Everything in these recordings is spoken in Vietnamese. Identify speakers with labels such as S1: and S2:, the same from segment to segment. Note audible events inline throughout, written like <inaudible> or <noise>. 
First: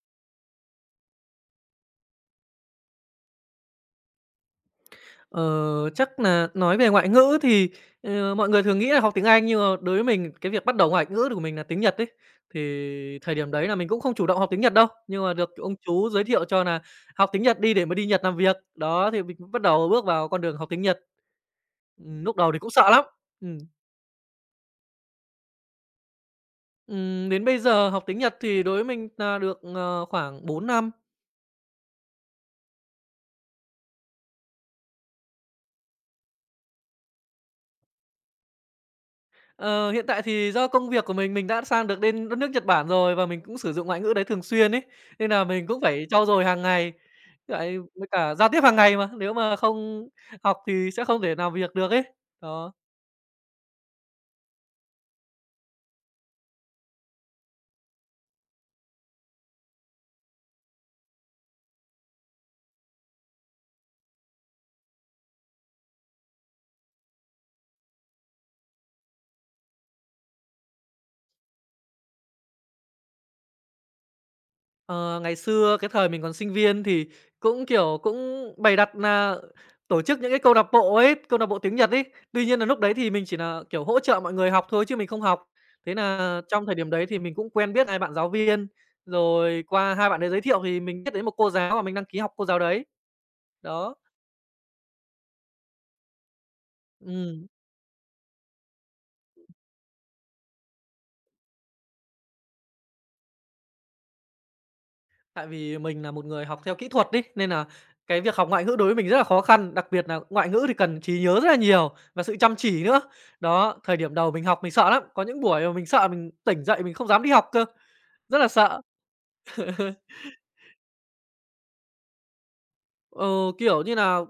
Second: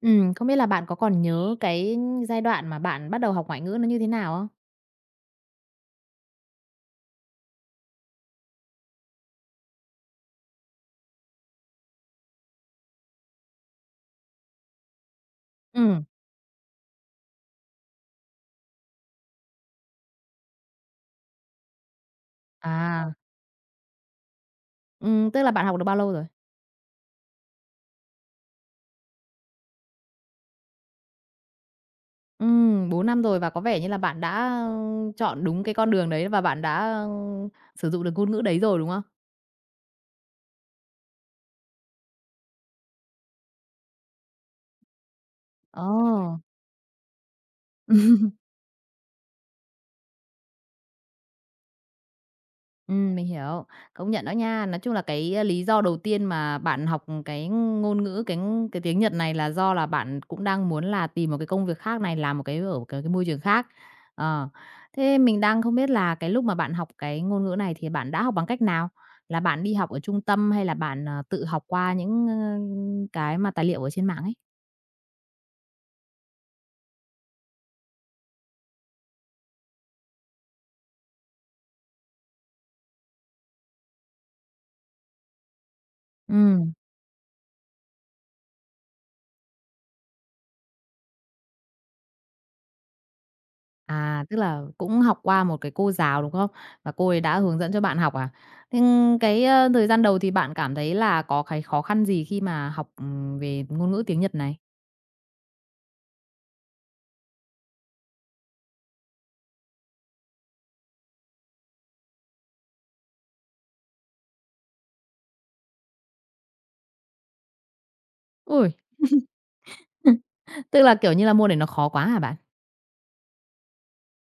S1: Không biết là bạn có còn nhớ cái giai đoạn mà bạn bắt đầu học ngoại ngữ nó như thế nào không?
S2: Ờ, chắc nà nói về ngoại ngữ thì, mọi người thường nghĩ là học tiếng Anh, nhưng mà đối với mình cái việc bắt đầu ngoại ngữ của mình nà tiếng Nhật ấy. Thì thời điểm đấy là mình cũng không chủ động học tiếng Nhật đâu, nhưng mà được ông
S1: Ừm.
S2: chú giới thiệu cho nà học tiếng Nhật đi để mà đi Nhật làm việc. Đó, thì mình cũng bắt đầu bước vào con đường học tiếng Nhật. Núc đầu thì cũng sợ lắm.
S1: À,
S2: Ừm,
S1: tức là bạn học được bao lâu rồi?
S2: đến bây giờ học tiếng Nhật thì đối với mình nà được, khoảng 4 năm.
S1: 4 năm rồi và có vẻ như là bạn đã, ơ, chọn đúng cái con đường đấy và bạn đã, ơ, sử dụng được ngôn ngữ đấy rồi, đúng không?
S2: Ờ, hiện tại thì do công việc của mình đã sang được đến đất nước Nhật Bản rồi và mình cũng sử dụng ngoại ngữ đấy thường xuyên ấy, nên là mình cũng phải trau
S1: Ồ.
S2: dồi hàng ngày, lại với cả giao tiếp hàng ngày mà, nếu mà không học thì sẽ không thể nào việc được ấy. Đó.
S1: Mình hiểu, công nhận đó nha. Nói chung là cái, a, lý do đầu tiên mà bạn học cái ngôn ngữ, cái tiếng Nhật này là do là bạn cũng đang muốn là tìm một cái công việc khác này, làm một cái ở cái môi trường khác. Ờ, thế mình đang không biết là cái lúc mà bạn học cái ngôn ngữ này thì bạn đã học bằng cách nào? Là bạn đi học ở trung tâm hay là bạn, ờ, tự học qua những, ơ, cái mà tài liệu ở trên mạng ấy?
S2: Ờ, ngày xưa cái thời mình còn sinh viên thì cũng, kiểu, bày đặt là tổ chức những cái câu lạc bộ ấy, câu lạc bộ tiếng Nhật ấy. Tuy nhiên là lúc đấy thì mình chỉ là kiểu, hỗ trợ mọi người học thôi chứ mình không học. Thế là trong
S1: Ừm.
S2: thời điểm đấy thì mình cũng quen biết 2 bạn giáo viên, rồi qua 2 bạn đấy giới thiệu thì mình biết đến một cô giáo và mình đăng ký học cô giáo đấy. Đó,
S1: À, tức là cũng học qua một cái cô giáo, đúng không? Và cô ấy đã
S2: ừm.
S1: hướng dẫn cho bạn học à? Thế cái, ơ, thời gian đầu thì bạn cảm thấy là có cái khó khăn gì khi mà học, về ngôn ngữ tiếng Nhật này?
S2: Tại vì mình là một người học theo kỹ thuật đi nên là cái việc học ngoại ngữ đối với mình rất là khó khăn, đặc biệt là ngoại ngữ thì cần trí nhớ rất là nhiều và sự chăm chỉ nữa. Đó, thời điểm đầu mình học mình sợ lắm, có những buổi mà mình sợ mình tỉnh dậy mình không dám đi học cơ, rất là
S1: Ui.
S2: sợ. <laughs>
S1: <laughs> Tức là, kiểu như là, môn này nó khó quá hả bạn?
S2: Ờ, kiểu như là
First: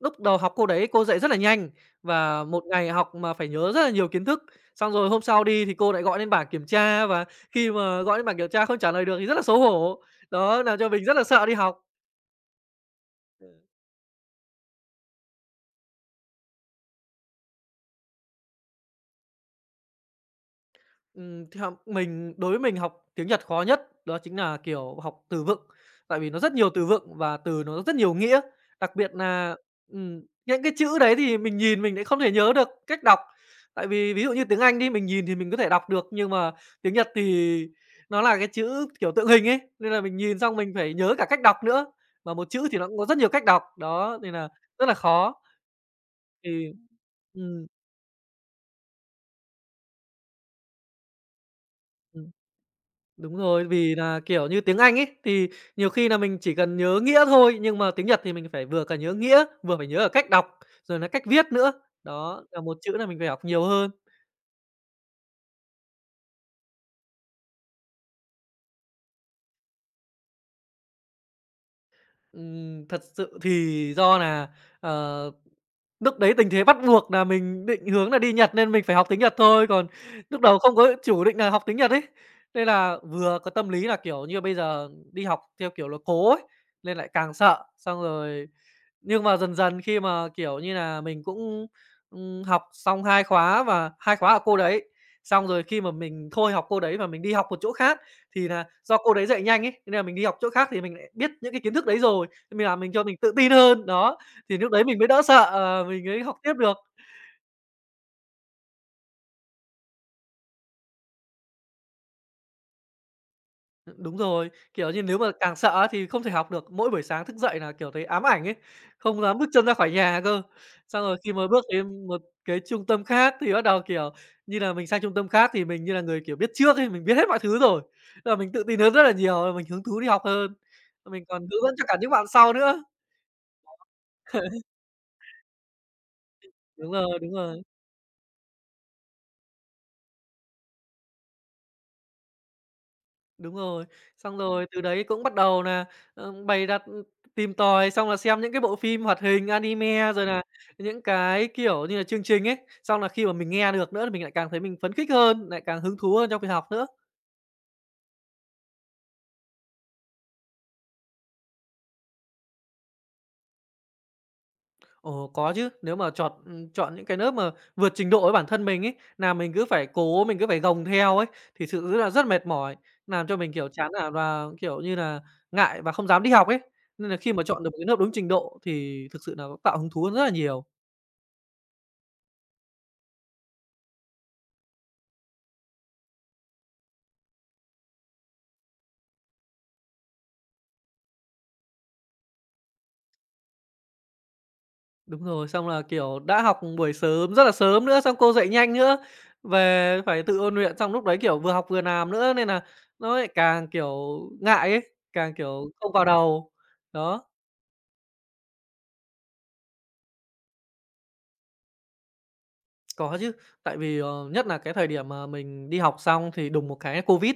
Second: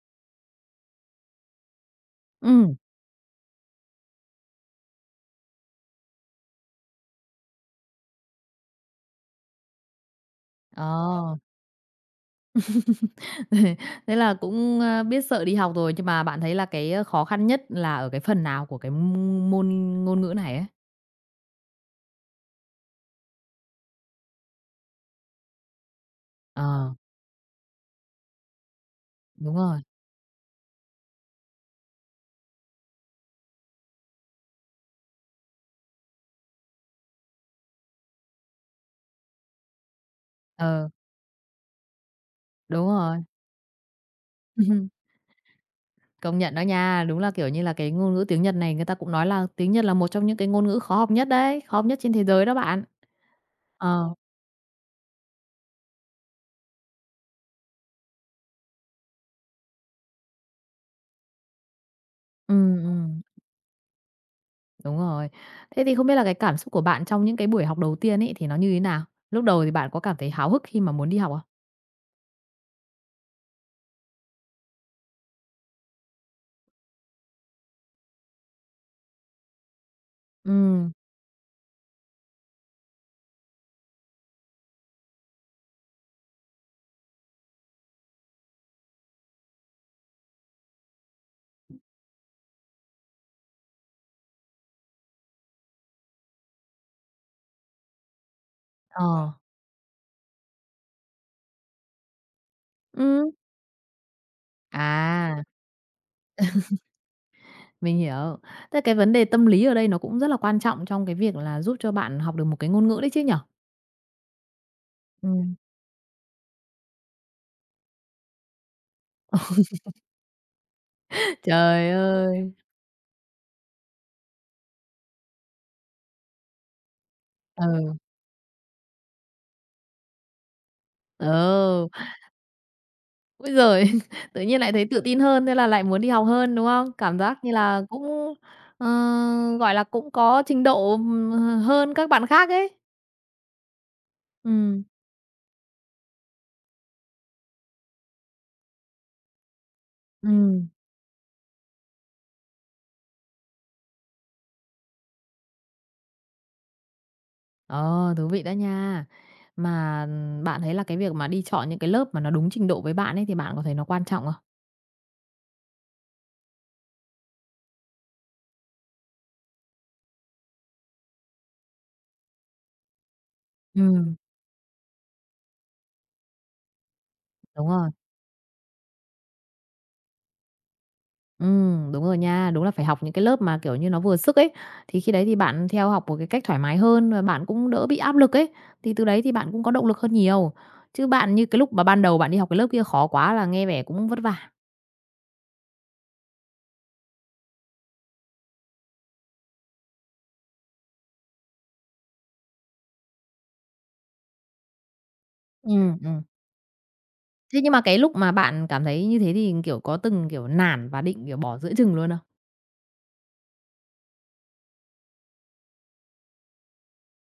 S2: lúc đầu học cô đấy cô dạy rất là nhanh và một
S1: Ừ,
S2: ngày học mà phải nhớ rất là nhiều kiến thức, xong rồi hôm sau đi thì cô lại gọi lên bảng kiểm tra và khi mà gọi lên bảng kiểm tra không trả lời được thì rất là xấu hổ. Đó, làm cho mình rất là
S1: ờ.
S2: sợ đi học.
S1: <laughs> Thế là cũng, ơ, biết sợ đi học rồi, nhưng mà bạn thấy là cái ờ, khó khăn nhất là ở cái phần nào của cái môn ngôn ngữ này ấy?
S2: Theo mình đối với mình học tiếng Nhật khó nhất đó chính là, kiểu, học từ vựng, tại vì nó rất nhiều từ
S1: Ờ,
S2: vựng và từ nó rất nhiều nghĩa. Đặc biệt
S1: đúng
S2: là
S1: rồi,
S2: những cái chữ đấy thì mình nhìn mình lại không thể nhớ được cách đọc, tại vì ví dụ như tiếng Anh đi, mình nhìn thì mình có thể đọc được, nhưng mà tiếng Nhật thì nó là cái chữ, kiểu, tượng hình ấy, nên là mình nhìn xong mình
S1: ờ,
S2: phải nhớ cả cách đọc nữa, mà một chữ thì
S1: đúng
S2: nó cũng có
S1: rồi.
S2: rất nhiều cách đọc, đó, nên là rất là
S1: <laughs>
S2: khó.
S1: Công nhận đó
S2: Thì
S1: nha, đúng là, kiểu như
S2: ừm,
S1: là, cái ngôn ngữ tiếng Nhật này người ta cũng nói là tiếng Nhật là một trong những cái ngôn ngữ khó học nhất đấy, khó học nhất trên thế
S2: ừm.
S1: giới đó bạn.
S2: Đúng rồi, vì
S1: Ờ,
S2: là kiểu như, tiếng Anh ấy, thì nhiều khi là mình chỉ cần nhớ nghĩa thôi, nhưng mà tiếng Nhật thì mình phải vừa cả nhớ nghĩa, vừa phải nhớ cả cách đọc, rồi là cách viết nữa. Đó, là
S1: ừm,
S2: một chữ là mình
S1: ừm,
S2: phải học nhiều hơn.
S1: đúng rồi. Thế thì không biết là cái cảm xúc của bạn trong những cái buổi học đầu tiên ấy thì nó như thế nào? Lúc đầu thì bạn có cảm thấy háo hức khi mà muốn đi học không?
S2: Thật sự thì do là ờ, núc đấy tình thế bắt buộc là mình định hướng là đi Nhật nên mình phải học tiếng Nhật thôi, còn lúc
S1: Ừ.
S2: đầu không có chủ định là học tiếng Nhật ấy. Nên là vừa có tâm lý là, kiểu như, bây giờ đi học theo kiểu là cố ấy, nên lại càng sợ, xong rồi. Nhưng mà dần dần khi mà, kiểu như là mình cũng, học xong 2 khóa và 2 khóa ở cô đấy, xong rồi khi mà mình thôi học cô đấy và mình đi học một chỗ khác thì là do
S1: Ờ.
S2: cô đấy dạy nhanh ấy, nên là mình đi học chỗ khác thì mình lại biết những cái kiến thức đấy rồi, nên mình làm mình cho mình
S1: Ừ.
S2: tự tin hơn. Đó, thì lúc đấy mình mới đỡ
S1: À,
S2: sợ, mình mới học tiếp được.
S1: mình hiểu. Thế cái vấn đề tâm lý ở đây nó cũng rất là quan trọng trong cái việc là giúp cho bạn học được một cái ngôn ngữ đấy chứ nhở?
S2: Đúng rồi, kiểu như, nếu mà
S1: Ừm.
S2: càng sợ á thì không thể học được. Mỗi buổi sáng thức dậy là kiểu, thấy ám ảnh ấy, không dám bước
S1: <laughs>
S2: chân ra khỏi nhà cơ. Xong rồi khi mà bước
S1: Trời
S2: đến một
S1: ơi!
S2: cái trung tâm khác thì bắt đầu, kiểu như là, mình sang trung tâm khác thì mình như là người, kiểu, biết trước ấy, mình biết hết mọi thứ rồi,
S1: Ừ,
S2: thế là mình tự tin hơn rất là nhiều, mình hứng thú đi học hơn. Mình còn hướng dẫn cho
S1: ừ.
S2: cả những bạn sau nữa.
S1: Ôi giời! <laughs> Tự nhiên lại
S2: <laughs>
S1: thấy tự tin hơn, thế là lại muốn đi học hơn, đúng không?
S2: Đúng
S1: Cảm
S2: rồi, đúng
S1: giác như
S2: rồi.
S1: là cũng, ờ, gọi là, cũng có trình độ, hơn các bạn khác ấy.
S2: Đúng rồi, xong rồi từ
S1: Ừm,
S2: đấy cũng bắt đầu nà, bày đặt, tìm tòi xong là xem những cái bộ phim hoạt hình, anime rồi nà
S1: ừm.
S2: những cái, kiểu như là, chương trình ấy. Xong là khi mà mình nghe được nữa thì mình lại càng thấy mình phấn khích hơn, lại càng hứng thú hơn trong việc học nữa.
S1: Ờ, thú vị đó nha. Mà bạn thấy là cái việc mà đi chọn những cái lớp mà nó đúng trình độ với bạn ấy thì bạn có thấy nó quan trọng không?
S2: Ồ, có chứ, nếu mà chọn chọn những cái lớp mà vượt trình độ với bản thân mình ấy, nà mình cứ phải cố, mình cứ phải gồng theo ấy, thì sự rất là rất mệt mỏi, làm cho mình, kiểu, chán nản
S1: Ừm,
S2: và, kiểu như nà, ngại và không dám đi học ấy. Nên là khi mà chọn
S1: đúng
S2: được một cái
S1: rồi.
S2: lớp đúng trình độ thì thực sự nà nó tạo hứng thú hơn rất là nhiều.
S1: Ừ, đúng rồi nha. Đúng là phải học những cái lớp mà, kiểu như, nó vừa sức ấy, thì khi đấy thì bạn theo học một cái cách thoải mái hơn và bạn cũng đỡ bị áp lực ấy, thì từ đấy thì bạn cũng có động lực hơn nhiều. Chứ bạn như cái lúc mà ban đầu bạn đi học cái lớp kia khó quá là nghe vẻ cũng vất vả.
S2: Đúng rồi, xong là, kiểu, đã học buổi sớm rất là sớm nữa, xong cô dạy nhanh nữa, về phải tự ôn luyện, xong lúc đấy, kiểu, vừa học vừa làm nữa nên là nó lại càng, kiểu, ngại ấy, càng,
S1: Ừ,
S2: kiểu, không vào
S1: ừm.
S2: đầu. Đó.
S1: Thế nhưng mà cái lúc mà bạn cảm thấy như thế thì, kiểu, có từng, kiểu, nản và định, kiểu, bỏ giữa chừng luôn không?
S2: Có chứ, tại vì, nhất là cái thời điểm mà mình đi học xong thì đùng một cái Covid,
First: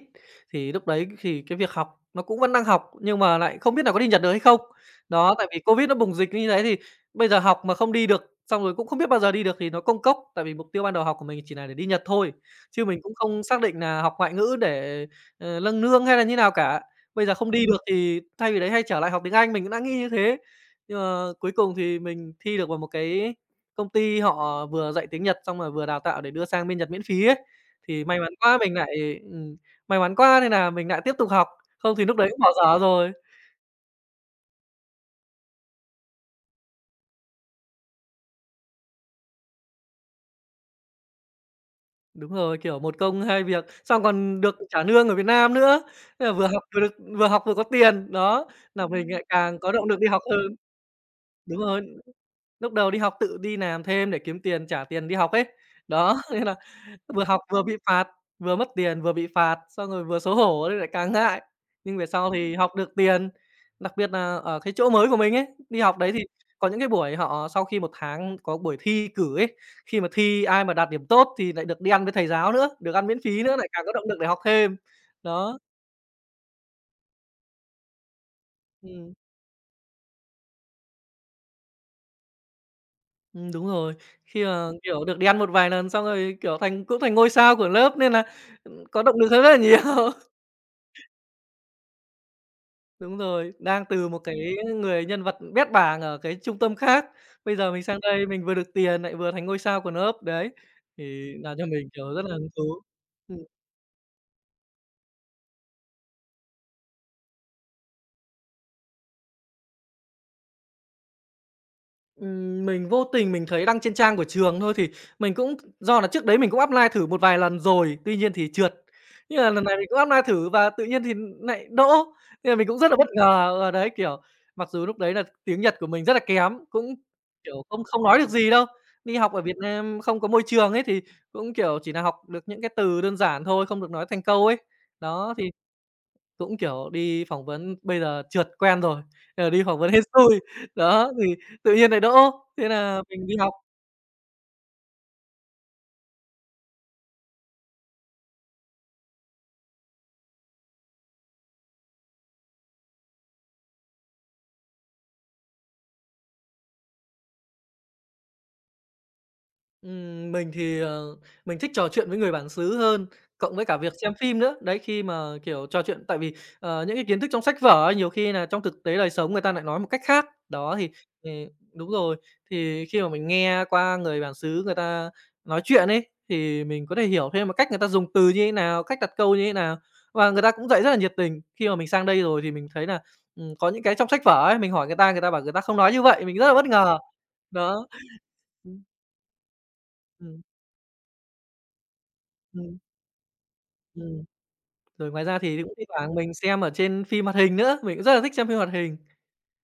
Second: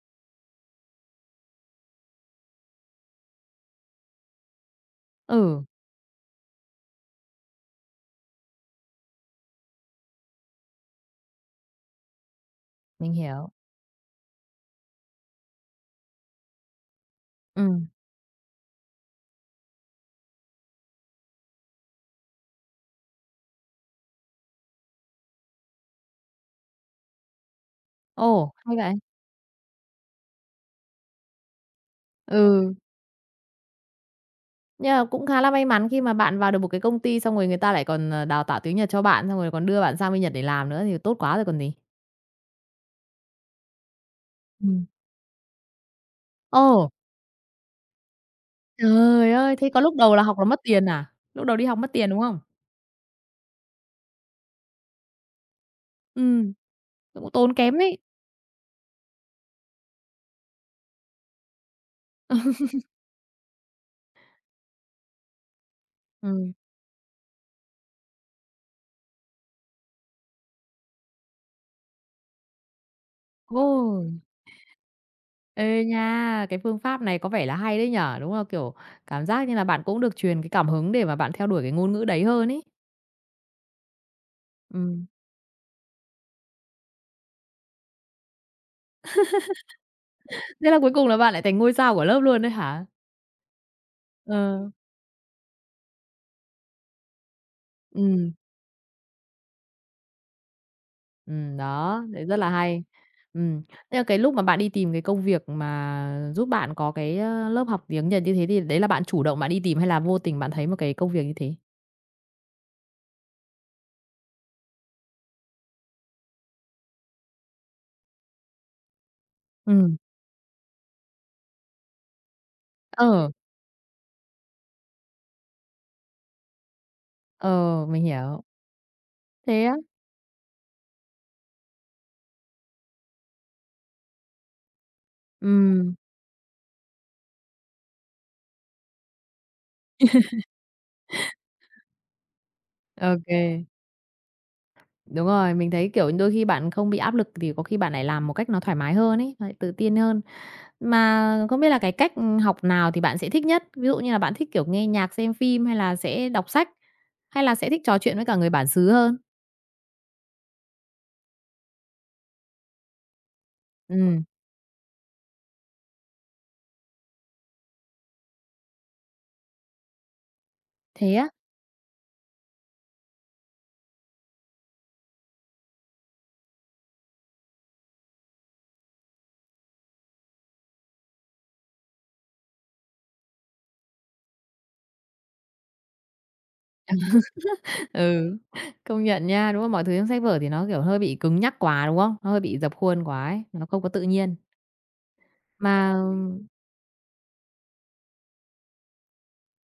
S2: thì lúc đấy thì cái việc học nó cũng vẫn đang học, nhưng mà lại không biết là có đi Nhật được hay không. Đó, tại vì
S1: Ừ,
S2: Covid nó bùng dịch như thế thì bây giờ học mà không đi được, xong rồi cũng không biết bao giờ đi được thì nó công cốc, tại vì mục tiêu ban đầu học của mình chỉ là để đi Nhật thôi, chứ mình
S1: mình
S2: cũng không
S1: hiểu.
S2: xác định là học ngoại ngữ để, nâng nương hay là như nào cả. Bây giờ không
S1: Ừ.
S2: đi được thì thay vì đấy hay trở lại học tiếng Anh, mình cũng đã nghĩ như thế. Nhưng mà cuối cùng thì mình thi được vào một cái công ty họ vừa dạy tiếng Nhật xong rồi vừa đào tạo để đưa sang bên Nhật miễn phí ấy, thì
S1: Ồ, hay vậy!
S2: may mắn quá nên là mình lại tiếp tục học, không thì lúc đấy cũng bỏ
S1: Ừ,
S2: dở rồi.
S1: nhưng mà cũng khá là may mắn khi mà bạn vào được một cái công ty xong rồi người ta lại còn, ờ, đào tạo tiếng Nhật cho bạn, xong rồi còn đưa bạn sang bên Nhật để làm nữa thì tốt quá rồi còn gì.
S2: Đúng rồi, kiểu, một công hai việc, xong còn được trả
S1: Ừm.
S2: lương ở Việt Nam nữa, thế là
S1: Ồ,
S2: vừa học vừa có tiền, đó, là mình lại
S1: trời ơi!
S2: càng
S1: Thế
S2: có
S1: có
S2: động
S1: lúc
S2: lực đi
S1: đầu là
S2: học
S1: học là
S2: hơn.
S1: mất tiền à? Lúc đầu
S2: Đúng
S1: đi học
S2: rồi,
S1: mất tiền, đúng không?
S2: lúc đầu đi học tự đi làm thêm để kiếm tiền, trả tiền đi học ấy, đó, <laughs> nên
S1: Ừm,
S2: là vừa
S1: cũng
S2: học
S1: tốn
S2: vừa bị
S1: kém đấy.
S2: phạt, vừa mất tiền, vừa bị phạt, xong rồi vừa xấu hổ nên lại càng ngại. Nhưng về sau thì
S1: <laughs>
S2: học được tiền, đặc biệt là ở cái chỗ mới của mình ấy, đi học đấy thì
S1: Ừm.
S2: có những cái buổi họ sau khi một tháng có buổi thi cử ấy, khi mà thi ai mà đạt điểm tốt thì lại được đi ăn với thầy giáo nữa, được ăn miễn phí nữa, lại càng có động
S1: Ồ!
S2: lực để học thêm. Đó,
S1: Ê nha, cái phương pháp này có vẻ là hay đấy nhỉ? Đúng là, kiểu,
S2: ừm,
S1: cảm giác như là bạn cũng được truyền cái cảm hứng để mà bạn theo đuổi cái ngôn ngữ đấy hơn ấy.
S2: đúng rồi. Khi mà, kiểu,
S1: Ừm.
S2: được đi ăn một vài lần xong rồi, kiểu, cũng thành ngôi sao của lớp nên là, có động lực hơn rất là nhiều.
S1: Thế là cuối cùng là bạn lại thành ngôi sao của lớp luôn đấy hả?
S2: Đúng rồi, đang từ một
S1: Ờ,
S2: cái người nhân vật bét bảng ở cái trung tâm khác, bây giờ mình sang đây
S1: ừm.
S2: mình vừa được tiền, lại vừa thành ngôi sao của nó up, đấy, thì làm cho mình,
S1: Đó,
S2: kiểu, rất
S1: đấy
S2: là
S1: rất là
S2: hứng thú.
S1: hay. Ừm, nhưng mà cái lúc mà bạn đi tìm cái công việc mà giúp bạn có cái, ơ, lớp học tiếng Nhật như thế thì đấy là bạn chủ động bạn đi tìm hay là vô tình bạn thấy một cái công việc như thế?
S2: Mình vô tình mình thấy đăng trên trang của trường thôi, thì mình cũng do là trước đấy mình cũng apply thử một vài lần rồi, tuy nhiên thì trượt. Nhưng mà lần này mình
S1: Ừm,
S2: cũng apply thử và tự nhiên thì nại đỗ, nên là mình cũng rất là bất
S1: ờ,
S2: ngờ. Ờ, đấy, kiểu, mặc dù lúc đấy là tiếng Nhật của mình rất là kém, cũng, kiểu, không
S1: ờ,
S2: không
S1: mình
S2: nói được
S1: hiểu.
S2: gì đâu. Đi học ở Việt
S1: Thế á?
S2: Nam không có môi trường ấy, thì cũng, kiểu, chỉ nà học được những cái từ đơn giản thôi, không được nói thành câu ấy. Đó, thì
S1: Ừm,
S2: cũng, kiểu, đi phỏng vấn bây giờ trượt quen rồi, bây giờ đi phỏng vấn hết xui. Đó, thì tự nhiên lại đỗ, thế là
S1: ô
S2: mình đi
S1: kê.
S2: học.
S1: Đúng rồi, mình thấy, kiểu, đôi khi bạn không bị áp lực thì có khi bạn lại làm một cách nó thoải mái hơn ấy, lại tự tin hơn. Mà không biết là cái cách, học nào thì bạn sẽ thích nhất? Ví dụ như là bạn thích, kiểu, nghe nhạc, xem phim hay là sẽ đọc sách, hay là sẽ thích trò chuyện với cả người bản xứ hơn?
S2: Mình thì, mình thích trò chuyện với người bản xứ hơn, cộng với cả việc xem
S1: Ừ.
S2: phim nữa. Đấy, khi mà, kiểu, trò chuyện tại vì, những cái kiến thức trong sách vở ấy, nhiều khi là trong thực tế đời sống người ta lại nói một cách khác. Đó, thì
S1: Thế á?
S2: thì đúng rồi, thì khi mà mình nghe qua người bản xứ người ta nói chuyện ấy, thì mình có thể hiểu thêm một cách người ta dùng từ như thế nào, cách đặt câu như thế nào. Và người ta cũng dạy rất là nhiệt tình. Khi mà mình sang đây rồi thì mình thấy là có những cái trong sách vở ấy, mình hỏi người ta bảo người ta không nói như vậy, mình rất là bất ngờ. Đó.
S1: <laughs> Ừ,
S2: Ừm,
S1: công nhận nha, đúng không? Mọi thứ trong sách vở
S2: ừm,
S1: thì nó, kiểu, hơi bị cứng nhắc quá, đúng không? Nó hơi bị dập
S2: ừm,
S1: khuôn quá ấy, nó không có tự
S2: ừm.
S1: nhiên.
S2: Rồi ngoài ra thì cũng thi
S1: Mà
S2: thoảng mình xem ở trên phim hoạt hình nữa, mình cũng rất là thích xem phim hoạt hình.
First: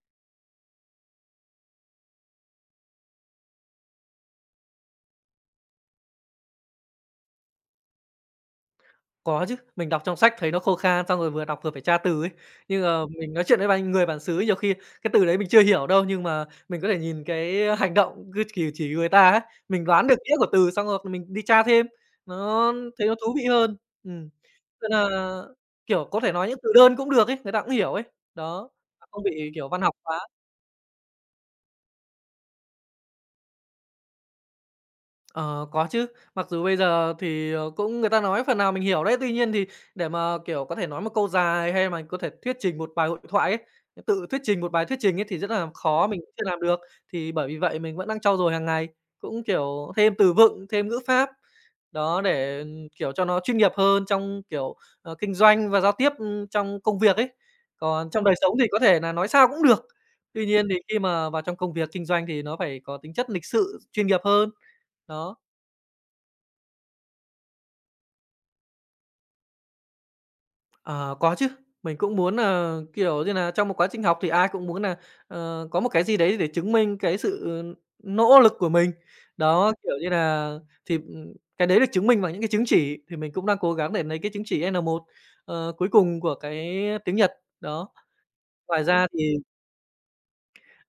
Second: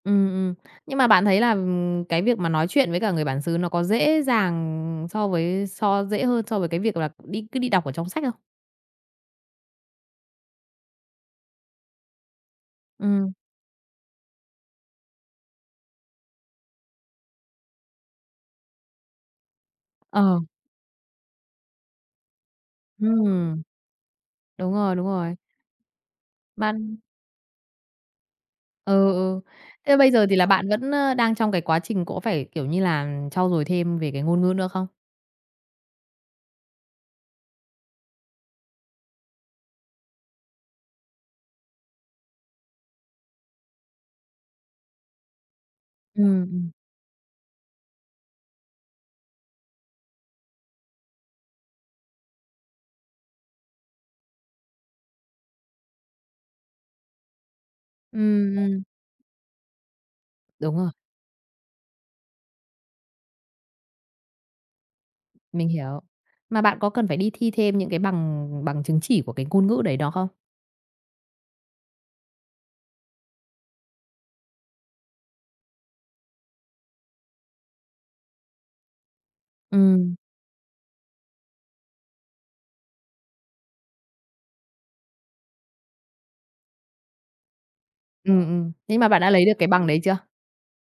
S1: ừm, ừm, nhưng mà bạn thấy là, cái việc mà nói chuyện với cả người bản xứ nó có dễ dàng so dễ hơn so với cái việc là đi đọc ở trong sách không?
S2: Có chứ, mình đọc trong sách thấy nó khô khan, xong rồi vừa đọc vừa phải tra từ ấy. Nhưng
S1: Ừ,
S2: mà mình nói chuyện với bạn người bản xứ nhiều khi cái từ đấy mình chưa hiểu đâu, nhưng mà mình có thể nhìn cái hành động cứ chỉ người ta ấy, mình đoán được nghĩa
S1: ờ,
S2: của từ xong rồi mình đi tra thêm, thấy nó thú vị
S1: ừm,
S2: hơn. Ừm,
S1: đúng
S2: nên
S1: rồi, đúng rồi.
S2: là, kiểu, có thể nói những từ đơn
S1: Bạn
S2: cũng được ấy, người ta cũng hiểu ấy. Đó,
S1: ừ,
S2: không
S1: ừ.
S2: bị, kiểu, văn học
S1: Thế bây
S2: quá.
S1: giờ thì là bạn vẫn, ơ, đang trong cái quá trình có phải, kiểu như là, trau dồi thêm về cái ngôn ngữ nữa không?
S2: Ờ, có chứ. Mặc dù bây giờ thì, cũng người ta nói phần nào mình hiểu đấy, tuy nhiên thì để mà, kiểu, có thể nói một câu dài hay mà có thể thuyết trình một bài hội thoại ấy, tự thuyết trình một bài thuyết trình ấy thì rất là khó,
S1: Ừ,
S2: mình chưa làm
S1: ừm.
S2: được. Thì bởi vì vậy mình vẫn đang trau dồi hàng ngày, cũng, kiểu, thêm từ vựng, thêm ngữ pháp, đó, để, kiểu, cho nó chuyên nghiệp hơn trong, kiểu, kinh doanh và giao tiếp, trong công việc ấy. Còn trong đời sống
S1: Ừm,
S2: thì có
S1: ừm,
S2: thể là nói sao cũng được, tuy nhiên
S1: đúng
S2: thì
S1: rồi.
S2: khi mà vào trong công việc kinh doanh thì nó phải có tính chất lịch sự, chuyên nghiệp hơn, đó.
S1: Mình hiểu. Mà bạn có cần phải đi thi thêm những cái bằng bằng chứng chỉ của cái ngôn ngữ đấy đó không?
S2: Ờ, có chứ. Mình cũng muốn là kiểu như là trong một quá trình học thì ai cũng muốn là có một cái gì đấy để chứng minh cái sự nỗ lực của mình. Đó, kiểu như
S1: Ừm,
S2: là thì, cái đấy được chứng minh bằng những cái chứng chỉ, thì mình cũng đang cố gắng để lấy cái chứng chỉ N1, ờ, cuối cùng của cái tiếng Nhật, đó. Ngoài
S1: Nhưng mà
S2: ra
S1: bạn đã
S2: thì
S1: lấy được cái bằng đấy chưa?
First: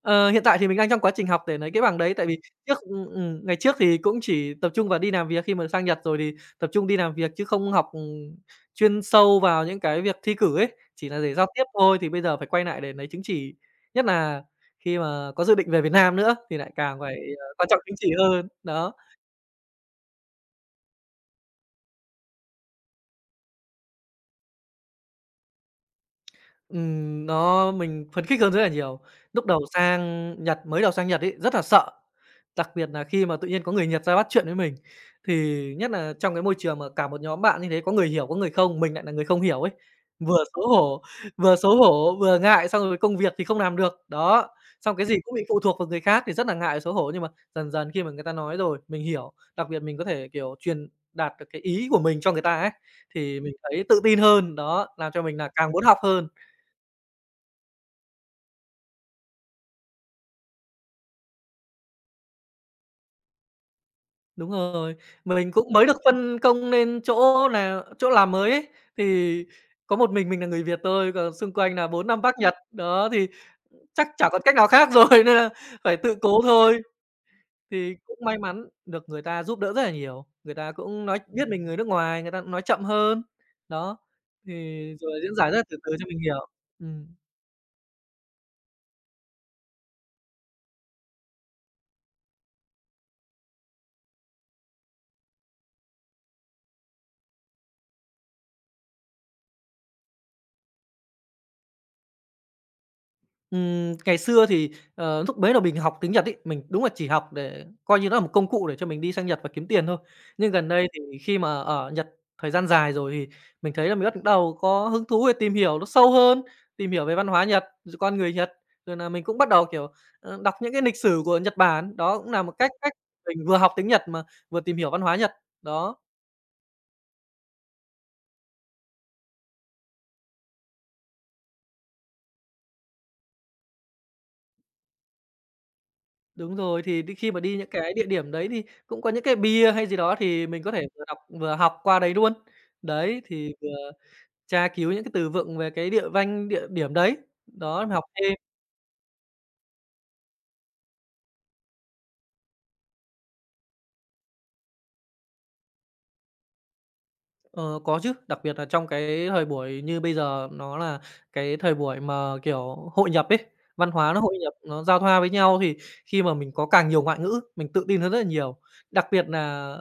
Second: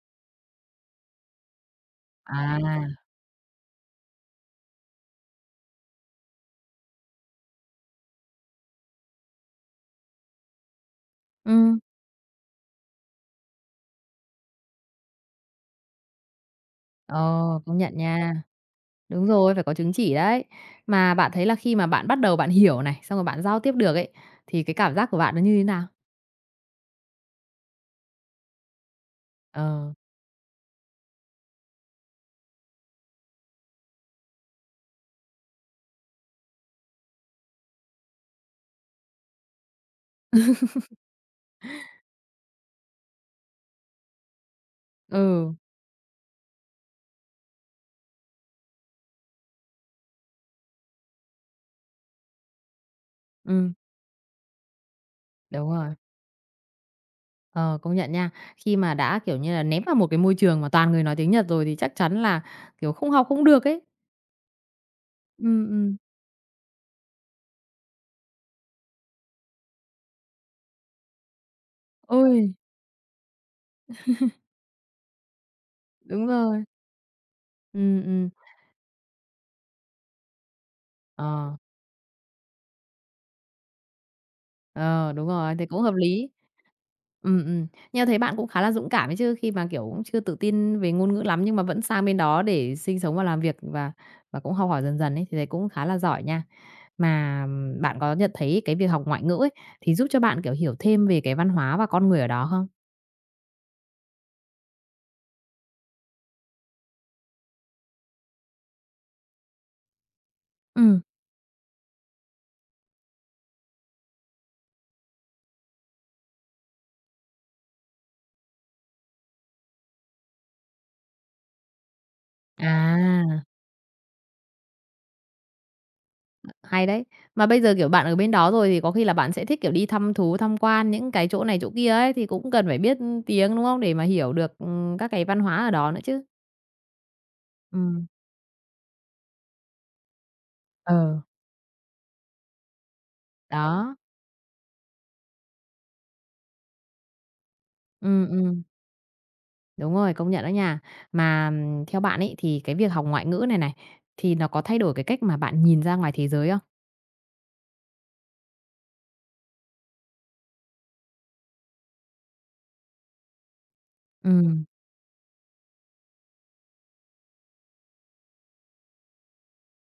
S2: ờ, hiện tại thì mình đang trong quá trình học để lấy cái bằng đấy, tại vì trước
S1: À,
S2: ngày trước thì cũng chỉ tập trung vào đi làm việc, khi mà sang Nhật rồi thì tập trung đi làm việc chứ không học, chuyên sâu vào những cái việc thi cử ấy, chỉ là để giao tiếp
S1: ừm,
S2: thôi. Thì bây giờ phải quay lại để lấy chứng chỉ, nhất là khi mà có dự định về Việt Nam nữa thì lại càng phải,
S1: ờ,
S2: quan
S1: công
S2: trọng
S1: nhận
S2: chứng chỉ
S1: nha.
S2: hơn. Đó.
S1: Đúng rồi, phải có chứng chỉ đấy. Mà bạn thấy là khi mà bạn bắt đầu bạn hiểu này, xong rồi bạn giao tiếp được ấy, thì cái cảm giác của bạn nó như thế nào?
S2: Nó mình phấn khích hơn rất là nhiều. Lúc đầu
S1: Ờ,
S2: sang Nhật Mới đầu sang Nhật ấy, rất là sợ, đặc biệt là khi mà tự nhiên có người Nhật ra bắt chuyện với mình. Thì nhất là trong cái môi trường mà cả một nhóm bạn như thế, có người hiểu, có người không, mình lại là người không hiểu ấy, vừa xấu hổ vừa xấu hổ, vừa ngại, xong rồi công việc thì không làm được. Đó, xong cái gì cũng bị
S1: ừ,
S2: phụ thuộc vào người khác thì rất là ngại xấu hổ, nhưng mà dần dần khi mà người ta nói rồi, mình hiểu, đặc biệt mình có thể, kiểu, truyền đạt được cái ý của mình cho người ta ấy, thì mình
S1: ừm,
S2: thấy tự tin hơn, đó, làm cho mình là
S1: đúng
S2: càng muốn
S1: rồi.
S2: học hơn.
S1: Ờ, công nhận nha. Khi mà đã, kiểu như là, ném vào một cái môi trường mà toàn người nói tiếng Nhật rồi thì chắc chắn là, kiểu, không học không được ấy.
S2: Đúng rồi,
S1: Ừ,
S2: mình cũng mới
S1: ừm.
S2: được phân công lên chỗ làm mới ấy, thì có một mình là người Việt thôi, còn xung quanh là 4 năm bác
S1: Ôi,
S2: Nhật, đó, thì chắc chả còn cách nào khác rồi <laughs> nên là phải tự
S1: đúng
S2: cố
S1: rồi.
S2: thôi. Thì
S1: Ừm,
S2: cũng
S1: ừm,
S2: may mắn được người ta giúp đỡ rất là nhiều, người ta cũng nói biết
S1: ờ,
S2: mình người nước ngoài, người ta cũng nói chậm hơn, đó, thì
S1: ờ,
S2: rồi
S1: đúng
S2: diễn giải
S1: rồi,
S2: rất là
S1: thế
S2: từ
S1: cũng hợp
S2: từ cho mình
S1: lý.
S2: hiểu. Ừm.
S1: Ừm, ừm, nhưng mà thấy bạn cũng khá là dũng cảm ấy chứ, khi mà, kiểu, cũng chưa tự tin về ngôn ngữ lắm nhưng mà vẫn sang bên đó để sinh sống và làm việc và cũng học hỏi dần dần ấy, thì thấy cũng khá là giỏi nha. Mà bạn có nhận thấy cái việc học ngoại ngữ ấy, thì giúp cho bạn, kiểu, hiểu thêm về cái văn hóa và con người ở đó không?
S2: Ngày xưa thì, lúc bấy là mình học tiếng Nhật ý mình đúng là chỉ học để coi như nó là một công cụ để cho mình đi sang Nhật và kiếm tiền thôi. Nhưng gần đây
S1: Ừm.
S2: thì khi mà ở Nhật thời gian dài rồi thì mình thấy là mình bắt đầu có hứng thú để tìm hiểu nó sâu hơn, tìm hiểu về văn hóa Nhật, rồi con người Nhật, rồi là mình cũng bắt đầu, kiểu, đọc những cái lịch sử của Nhật Bản. Đó cũng là một cách cách
S1: À.
S2: mình vừa học tiếng Nhật mà vừa tìm hiểu văn hóa Nhật, đó.
S1: Hay đấy. Mà bây giờ, kiểu, bạn ở bên đó rồi thì có khi là bạn sẽ thích, kiểu, đi thăm thú, tham quan những cái chỗ này chỗ kia ấy, thì cũng cần phải biết tiếng, đúng không? Để mà hiểu được, các cái văn hóa ở đó nữa chứ.
S2: Đúng rồi, thì khi mà đi những cái
S1: Ừm.
S2: địa điểm đấy thì cũng có những cái bia hay gì đó thì mình có thể
S1: Ờ.
S2: vừa đọc vừa học qua đấy luôn. Đấy, thì vừa
S1: Đó.
S2: tra cứu những cái từ vựng về cái địa danh, địa điểm đấy. Đó, mà học
S1: Ừm,
S2: thêm.
S1: ừm. Đúng rồi, công nhận đó nha. Mà, theo bạn ấy, thì cái việc học ngoại ngữ này này, thì nó có thay đổi cái cách mà bạn nhìn ra ngoài thế giới không?
S2: Ờ, có chứ, đặc biệt là trong cái thời buổi như bây giờ nó là cái thời buổi mà, kiểu, hội nhập ấy, văn hóa nó hội nhập,
S1: Ừm,
S2: nó giao thoa với nhau thì khi mà mình có càng nhiều ngoại ngữ, mình tự tin hơn rất là nhiều. Đặc biệt là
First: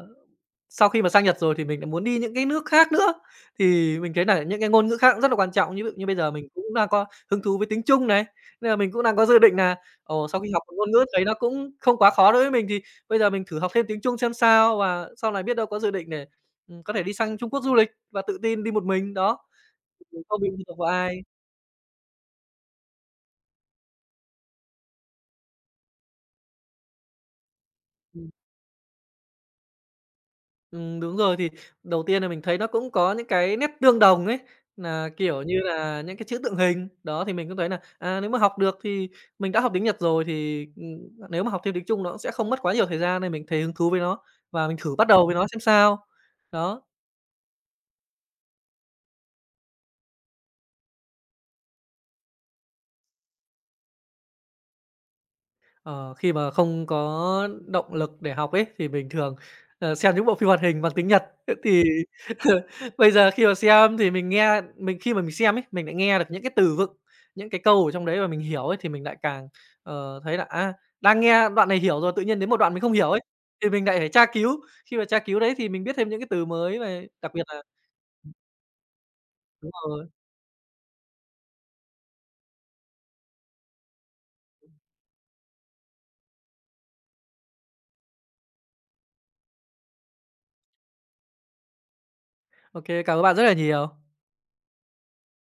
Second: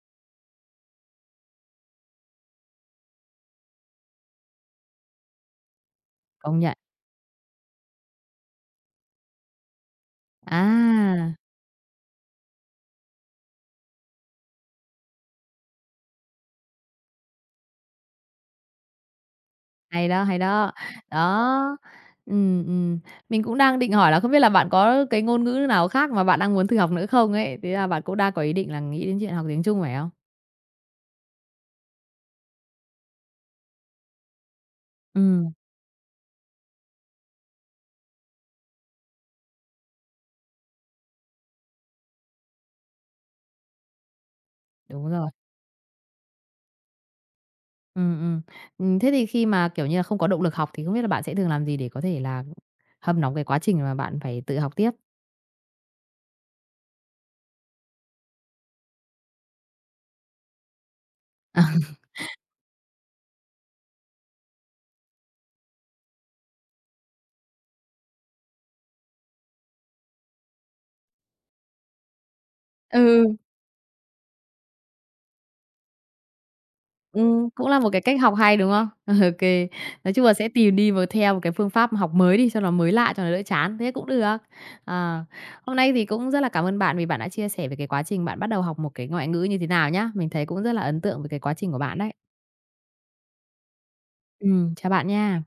S2: sau khi mà sang Nhật rồi thì mình lại muốn đi những cái nước khác nữa, thì mình thấy nà những cái ngôn ngữ khác cũng rất là quan trọng. Như ví dụ như bây giờ mình
S1: công
S2: cũng
S1: nhận.
S2: đang có hứng thú với tiếng Trung này, nên là mình cũng đang có dự định là ồ, sau khi học một ngôn ngữ thấy nó
S1: À!
S2: cũng không quá khó đối với mình thì bây giờ mình thử học thêm tiếng Trung xem sao, và sau này biết đâu có dự định để, có thể đi sang Trung Quốc du lịch và tự tin đi một mình, đó,
S1: Hay đó, hay
S2: không bị phụ
S1: đó.
S2: thuộc vào ai.
S1: Đó. Ừm, ừm. Mình cũng đang định hỏi là không biết là bạn có cái ngôn ngữ nào khác mà bạn đang muốn thử học nữa không ấy? Thế là bạn cũng
S2: Ừ.
S1: đang có ý định là nghĩ đến chuyện học tiếng Trung phải không?
S2: Đúng rồi, thì đầu tiên là mình thấy nó cũng có những cái nét tương đồng ấy, là kiểu
S1: Ừm,
S2: như là, những cái chữ tượng hình. Đó, thì mình cũng thấy là à, nếu mà học được thì mình đã học tiếng Nhật rồi thì, nếu mà học thêm tiếng Trung nó cũng sẽ không mất quá nhiều thời gian nên mình thấy hứng thú với nó và mình thử
S1: đúng
S2: bắt đầu
S1: rồi.
S2: với nó xem sao. Đó.
S1: Ừm, ừm. Thế thì khi mà, kiểu như là, không có động lực học thì không biết là bạn sẽ thường làm gì để có thể là hâm nóng cái quá trình mà bạn phải tự học tiếp?
S2: Ờ, Khi mà không có động lực để học ấy, thì mình thường, xem những bộ phim hoạt hình bằng tiếng Nhật. Thế thì <laughs> bây giờ khi mà xem thì mình khi mà mình xem ấy, mình lại nghe được những cái từ vựng, những cái câu ở trong đấy mà mình hiểu ấy, thì mình lại càng, thấy là, à, đang nghe đoạn này hiểu rồi, tự nhiên đến một đoạn mình không hiểu ấy,
S1: Ừ.
S2: thì mình lại phải tra cứu. Khi mà tra cứu đấy thì mình biết thêm những cái từ mới về đặc biệt là
S1: Cũng là một cái cách học hay, đúng không? <laughs> Ô kê.
S2: đúng rồi.
S1: Nói chung là sẽ tìm đi và theo một cái phương pháp học mới đi cho nó mới lạ, cho nó đỡ chán, thế cũng được. Ờ, hôm nay thì cũng rất là cảm ơn bạn vì bạn đã chia sẻ về cái quá trình bạn bắt đầu học một cái ngoại ngữ như thế nào nhá. Mình thấy cũng rất là ấn tượng về cái quá trình của bạn đấy.
S2: Ô cảm ơn bạn rất là nhiều.
S1: Chào bạn nha.